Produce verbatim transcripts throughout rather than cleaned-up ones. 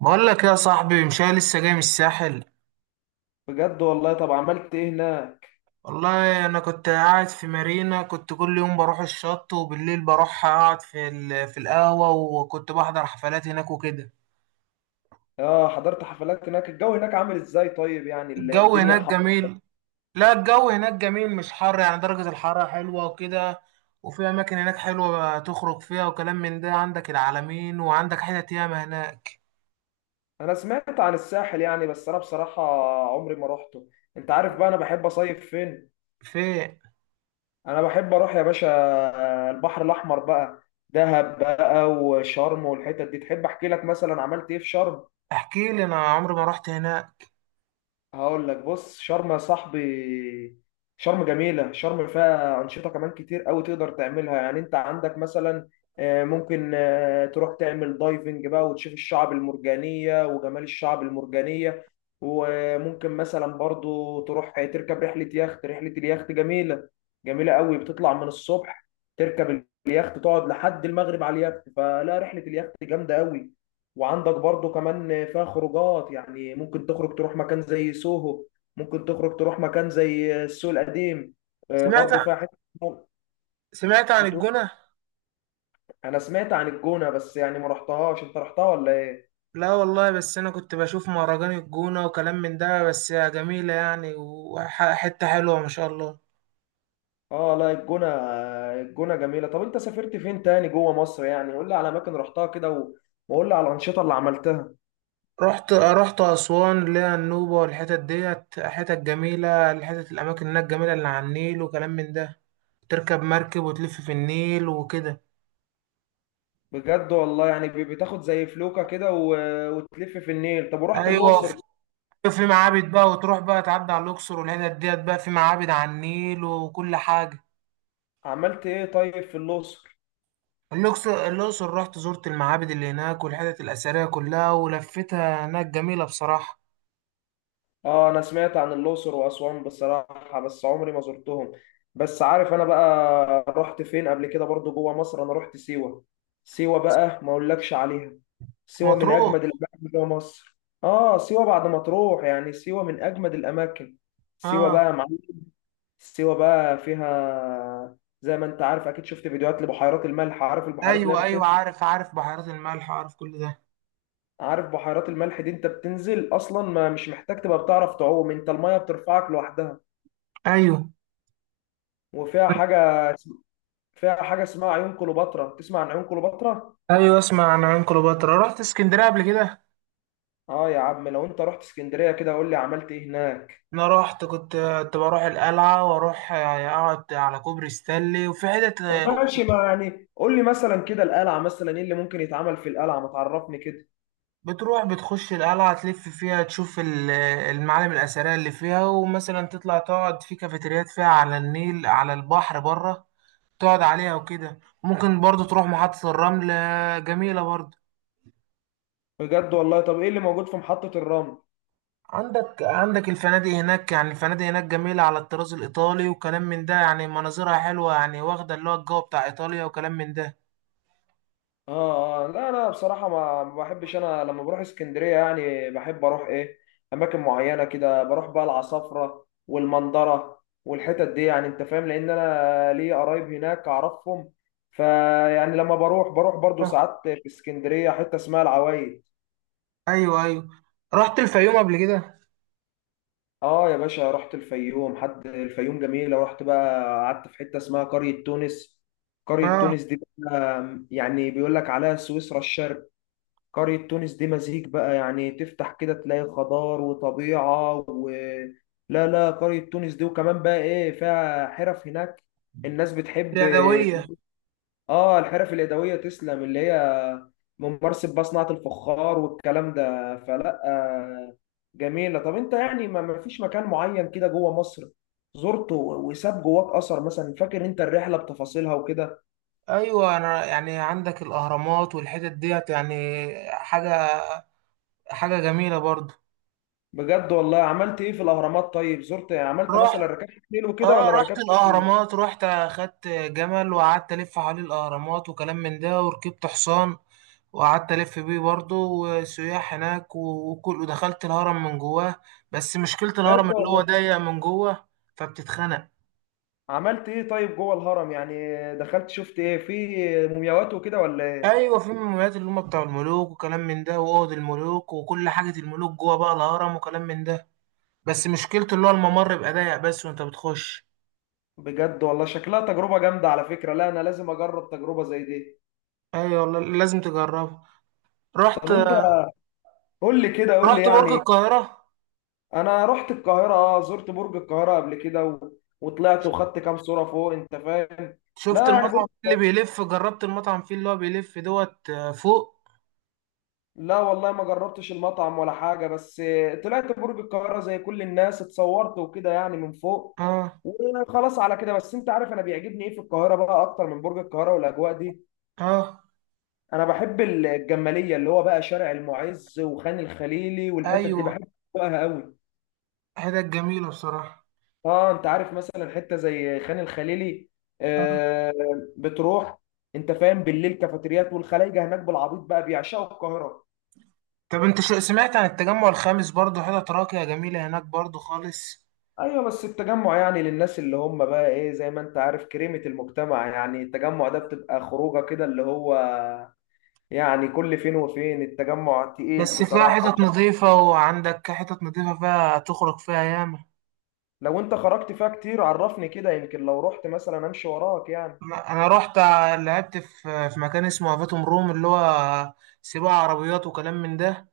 بقول لك يا صاحبي، مش أنا لسه جاي من الساحل. بجد والله. طب عملت ايه هناك؟ والله انا كنت قاعد في مارينا، كنت كل يوم بروح الشط وبالليل بروح اقعد في ال- في القهوة، وكنت بحضر حفلات هناك وكده. اه حضرت حفلات هناك. الجو هناك عامل ازاي طيب؟ يعني ال- الجو الدنيا هناك حر؟ جميل. لا، الجو هناك جميل، مش حر، يعني درجة الحرارة حلوة وكده. وفي اماكن هناك حلوة تخرج فيها وكلام من ده، عندك العلمين وعندك حتت ياما هناك. انا سمعت عن الساحل يعني، بس انا بصراحة عمري ما روحته. انت عارف بقى انا بحب اصيف فين؟ فين؟ انا بحب اروح يا باشا البحر الاحمر بقى، دهب بقى وشرم والحتت دي. تحب احكي لك مثلا عملت ايه في شرم؟ احكي لي، انا عمري ما رحت هناك. هقول لك. بص شرم يا صاحبي، شرم جميلة. شرم فيها أنشطة كمان كتير قوي تقدر تعملها. يعني أنت عندك مثلا، آه، ممكن آه، تروح تعمل دايفنج بقى وتشوف الشعب المرجانية وجمال الشعب المرجانية. وممكن مثلا برضو تروح تركب رحلة يخت. رحلة اليخت جميلة، جميلة قوي. بتطلع من الصبح، تركب اليخت، تقعد لحد المغرب على اليخت. فلا، رحلة اليخت جامدة قوي. وعندك برضو كمان فيها خروجات. يعني ممكن تخرج تروح مكان زي سوهو، ممكن تخرج تروح مكان زي السوق القديم. آه، سمعت برضو فيها حته. سمعت عن بتقول؟ الجونة. انا سمعت عن الجونه، بس يعني ما رحتهاش. انت رحتها ولا ايه؟ لا والله، بس انا كنت بشوف مهرجان الجونة وكلام من ده، بس جميلة يعني، وحتة حلوة ما شاء الله. اه لا، الجونه الجونه جميله. طب انت سافرت فين تاني جوه مصر؟ يعني قول لي على اماكن رحتها كده و... وقول لي على الانشطه اللي عملتها. رحت رحت اسوان، اللي هي النوبة، والحتت ديت حتت جميلة، الحتت الاماكن هناك جميلة، اللي على النيل وكلام من ده. تركب مركب وتلف في النيل وكده. بجد والله. يعني ب- بتاخد زي فلوكه كده و... وتلف في النيل. طب ورحت ايوه، الاقصر؟ في في معابد بقى، وتروح بقى تعدي على الاقصر، والحتت ديت بقى في معابد على النيل وكل حاجة. عملت ايه طيب في الاقصر؟ الأقصر الأقصر، رحت زرت المعابد اللي هناك والحتت الأثرية كلها، ولفتها هناك جميلة بصراحة. اه انا سمعت عن الاقصر واسوان بصراحه، بس عمري ما زرتهم. بس عارف انا بقى رحت فين قبل كده برضو جوه مصر؟ انا رحت سيوه. سيوه بقى ما اقولكش عليها. سيوه من مطروح. اجمد الاماكن جوه مصر. اه سيوه، بعد ما تروح يعني سيوه من اجمد الاماكن. سيوه اه. بقى يا معلم. سيوه بقى فيها زي ما انت عارف اكيد، شفت فيديوهات لبحيرات الملح. عارف البحيرات اللي هي ايوه، ايوه، بتنزل؟ عارف، عارف بحيرات الملح، عارف كل ده. عارف بحيرات الملح دي انت بتنزل اصلا، ما مش محتاج تبقى بتعرف تعوم، انت الميه بترفعك لوحدها. ايوه، وفيها حاجة، فيها حاجة اسمها عيون كليوباترا. تسمع عن عيون كليوباترا؟ ايوه، اسمع عن عين كليوباترا، رحت اسكندريه قبل كده. اه يا عم، لو انت رحت اسكندرية كده، قول لي عملت ايه هناك. انا رحت، كنت كنت بروح القلعه، واروح آه، اقعد على كوبري ستانلي، وفي حتت. طب آه، ماشي، ما يعني قول لي مثلا كده القلعة مثلا، ايه اللي ممكن يتعمل في القلعة؟ ما تعرفني كده. بتروح بتخش القلعه، تلف فيها، تشوف ال- المعالم الاثريه اللي فيها، ومثلا تطلع تقعد في كافيتريات فيها على النيل، على البحر بره، تقعد عليها وكده. ممكن برضو تروح محطه الرمل، آه، جميله برضو. بجد والله. طب ايه اللي موجود في محطة الرمل؟ عندك عندك الفنادق هناك، يعني الفنادق هناك جميلة على الطراز الإيطالي وكلام من ده، يعني مناظرها حلوة، يعني واخدة اللي هو الجو بتاع إيطاليا وكلام من ده. اه، آه، لا انا بصراحه ما ما بحبش. انا لما بروح اسكندريه يعني بحب اروح ايه، اماكن معينه كده. بروح بقى العصافره والمنظره والحتت دي يعني، انت فاهم، لان انا لي قرايب هناك اعرفهم. فيعني لما بروح، بروح برضو ساعات في اسكندريه حته اسمها العوايد. أيوه، أيوه. رحت الفيوم قبل كده. اه يا باشا، رحت الفيوم. حد الفيوم جميله. ورحت بقى قعدت في حته اسمها قريه تونس. قريه اه. تونس دي بقى يعني بيقول لك عليها سويسرا الشرق. قرية تونس دي مزيج بقى، يعني تفتح كده تلاقي خضار وطبيعة و... لا لا، قرية تونس دي وكمان بقى ايه، فيها حرف هناك الناس بتحب. اليدوية. اه الحرف اليدوية، تسلم. اللي هي ممارسة بقى صناعة الفخار والكلام ده. فلا آه، جميلة. طب انت يعني ما ما فيش مكان معين كده جوه مصر زرته و- وساب جواك اثر مثلا، فاكر انت الرحلة بتفاصيلها وكده؟ أيوه. أنا يعني عندك الأهرامات والحتت ديت، يعني حاجة حاجة جميلة برضه. بجد والله. عملت ايه في الاهرامات طيب؟ زرت، عملت رحت. مثلا، ركبت خيل وكده اه، ولا ما رحت ركبتش خيل؟ الاهرامات، رحت اخدت جمل وقعدت الف حوالين الاهرامات وكلام من ده، وركبت حصان وقعدت الف بيه برضه، وسياح هناك و- وكل، ودخلت الهرم من جواه. بس مشكلة الهرم بجد اللي هو والله. ضيق من جوه، فبتتخنق. عملت ايه طيب جوه الهرم يعني؟ دخلت شفت ايه، في مومياوات وكده ولا ايه؟ ايوه، في المولات اللي هم بتاع الملوك وكلام من ده، واوض الملوك وكل حاجة الملوك جوه بقى الهرم وكلام من ده. بس مشكلته اللي هو الممر بيبقى ضيق، بس وانت بتخش. بجد والله، شكلها تجربة جامدة على فكرة. لا انا لازم اجرب تجربة زي دي. ايوه والله، لازم تجربه. رحت. طب انت، قول لي كده، قول لي رحت برج يعني. القاهرة. انا رحت القاهرة، اه زرت برج القاهرة قبل كده و... وطلعت وخدت كام صورة فوق، انت فاهم. شفت لا يعني المطعم برج، اللي بيلف؟ جربت المطعم فيه، اللي هو بيلف دوت آه، فوق؟ لا والله ما جربتش المطعم ولا حاجة. بس طلعت برج القاهرة زي كل الناس، اتصورت وكده يعني من فوق، اه. وخلاص على كده. بس انت عارف انا بيعجبني ايه في القاهرة بقى اكتر من برج القاهرة والاجواء دي؟ اه. انا بحب الجماليه، اللي هو بقى شارع المعز وخان الخليلي والحتت دي، ايوه. بحب اجواءها قوي. حتت جميلة بصراحة. اه انت عارف مثلا حته زي خان الخليلي، آه. آه، بتروح، انت فاهم، بالليل كافيتريات. والخلايجه هناك بالعبيط بقى بيعشقوا القاهره. طب انت شو سمعت عن التجمع الخامس؟ برضو حتت راقية جميلة هناك برضو خالص. ايوه بس التجمع يعني للناس اللي هم بقى ايه، زي ما انت عارف، كريمه المجتمع. يعني التجمع ده بتبقى خروجه كده اللي هو يعني كل فين وفين. التجمع تقيل بس فيها بصراحه، حتت وكان- نظيفة، وعندك حتت نظيفة فيها تخرج فيها ياما. لو انت خرجت فيها كتير عرفني كده، يمكن لو رحت مثلا امشي وراك يعني. انا أنا رحت ع- لعبت في في مكان اسمه افاتوم روم، اللي هو سباق عربيات وكلام من ده.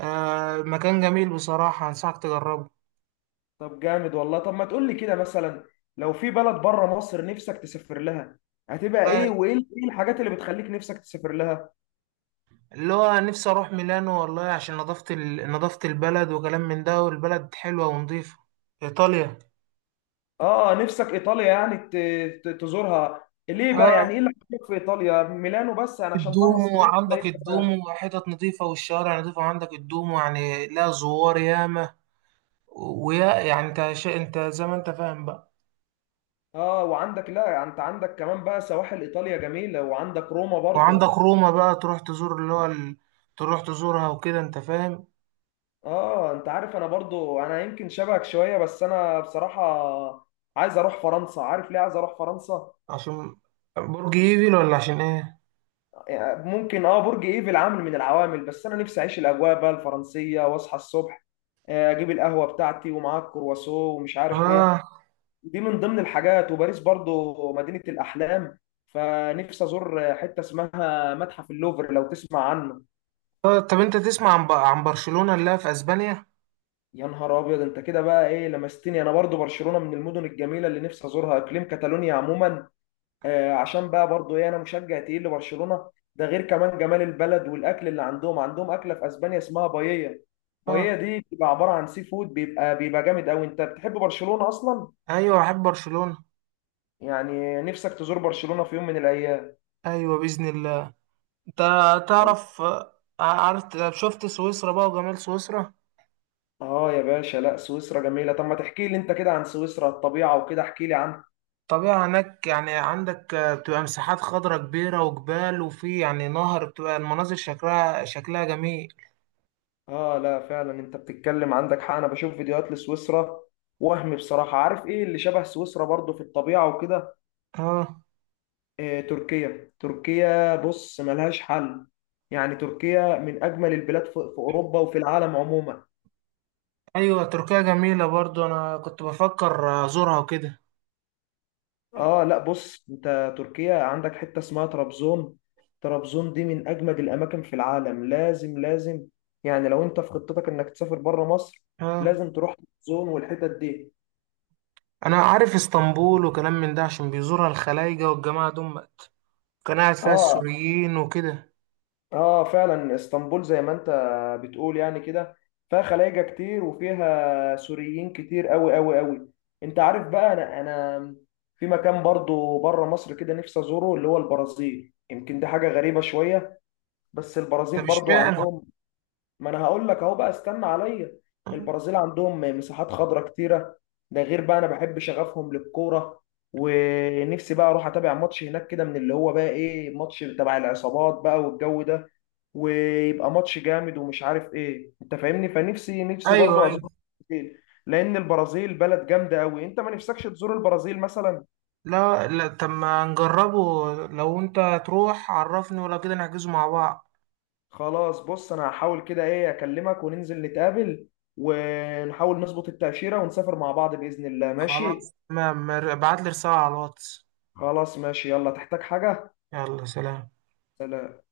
آه مكان جميل بصراحة، انصحك تجربه. طب جامد والله. طب ما تقول لي كده مثلا، لو في بلد بره مصر نفسك تسافر لها، هتبقى آه، ايه؟ وايه ال- ايه الحاجات اللي بتخليك نفسك تسافر لها؟ اللي هو نفسي اروح ميلانو، والله عشان نظافة ال... نظافة البلد وكلام من ده، والبلد حلوة ونظيفة. ايطاليا. اه نفسك ايطاليا؟ يعني ت- ت- تزورها ليه بقى؟ اه، يعني ايه اللي عجبك في ايطاليا ميلانو؟ بس انا عشان فيها الدومو، مصريين ولا وعندك إيه؟ الدومو، وحتت نظيفة، والشوارع نظيفة، وعندك الدومو، يعني لا، زوار ياما. ويا يعني انت شا... انت زي ما انت فاهم بقى. اه وعندك، لا انت عندك كمان بقى سواحل ايطاليا جميله، وعندك روما برضو. وعندك روما بقى، تروح تزور اللي هو ال... تروح تزورها وكده، انت فاهم. اه انت عارف انا برضو، انا يمكن شبهك شويه، بس انا بصراحه عايز اروح فرنسا. عارف ليه عايز اروح فرنسا؟ عشان برج ايفل، ولا عشان ايه؟ ممكن اه برج ايفل عامل من العوامل، بس انا نفسي اعيش الاجواء بقى الفرنسيه، واصحى الصبح آه، اجيب القهوه بتاعتي ومعاها الكرواسون ومش عارف ايه. اه. دي من ضمن الحاجات. وباريس برضو مدينه الاحلام، فنفسي ازور حته اسمها متحف اللوفر لو تسمع عنه. آه، طب انت تسمع عن ب... عن برشلونة، اللي هي في اسبانيا. يا نهار ابيض، انت كده بقى ايه، لمستني. انا برضو برشلونه من المدن الجميله اللي نفسي ازورها، اقليم كاتالونيا عموما. آه، عشان بقى برضو ايه، انا مشجع تقيل لبرشلونه. ده غير كمان جمال البلد والاكل اللي عندهم. عندهم اكله في اسبانيا اسمها باييه. اه. باييه دي بتبقى عباره عن سي فود، بيبقى بيبقى جامد قوي. انت بتحب برشلونه اصلا؟ ايوه، احب برشلونة. يعني نفسك تزور برشلونه في يوم من الايام؟ ايوه، باذن الله. انت تعرف، آه، عارف، شفت سويسرا بقى وجمال سويسرا. اه يا باشا، لا سويسرا جميله. طب ما تحكي لي انت كده عن سويسرا، الطبيعه وكده، احكي لي عنها. طبيعة هناك يعني، عندك آه، بتبقى مساحات خضراء كبيرة وجبال، وفي يعني نهر، بتبقى المناظر شكلها شكلها جميل. اه لا فعلا انت بتتكلم، عندك حق. انا بشوف فيديوهات لسويسرا وهم بصراحه. عارف ايه اللي شبه سويسرا برضو في الطبيعه وكده؟ اه. آه، تركيا. تركيا بص ملهاش حل. يعني تركيا من اجمل البلاد في في اوروبا وفي العالم عموما. ايوه، تركيا جميلة برضو، انا كنت بفكر ازورها وكده. اه لا بص، انت تركيا عندك حته اسمها طرابزون. طرابزون دي من اجمد الاماكن في العالم. لازم لازم، يعني لو انت في خطتك انك تسافر بره مصر، اه، لازم تروح طرابزون والحتت دي. انا عارف اسطنبول وكلام من ده عشان بيزورها الخلايجة والجماعة دول، كان قاعد فيها اه. السوريين وكده. اه فعلا اسطنبول زي ما انت بتقول يعني كده، فيها خلايجة كتير وفيها سوريين كتير قوي قوي قوي. انت عارف بقى انا، انا في مكان برضو بره مصر كده نفسي ازوره، اللي هو البرازيل. يمكن دي حاجة غريبة شوية، بس طب البرازيل برضو اشمعنى؟ عندهم، ما انا هقول لك اهو بقى استنى عليا. البرازيل عندهم مساحات خضراء كتيره. ده غير بقى انا بحب شغفهم للكوره. ونفسي بقى اروح اتابع ماتش هناك كده، من اللي هو بقى ايه، ماتش تبع العصابات بقى والجو ده، ويبقى ماتش جامد ومش عارف ايه، انت فاهمني. فنفسي، نفسي ايوه، برضو ايوه. ازور البرازيل، لان البرازيل بلد جامده قوي. انت ما نفسكش تزور البرازيل مثلا؟ لا، لا، طب ما نجربه، لو انت تروح عرفني، ولو كده نحجزه مع بعض. خلاص بص، انا هحاول كده ايه، اكلمك وننزل نتقابل، ونحاول نظبط التأشيرة ونسافر مع بعض بإذن الله، خلاص ماشي. تمام، ابعت لي رسالة على الواتس. خلاص ماشي، يلا. تحتاج حاجة؟ يلا، سلام. سلام.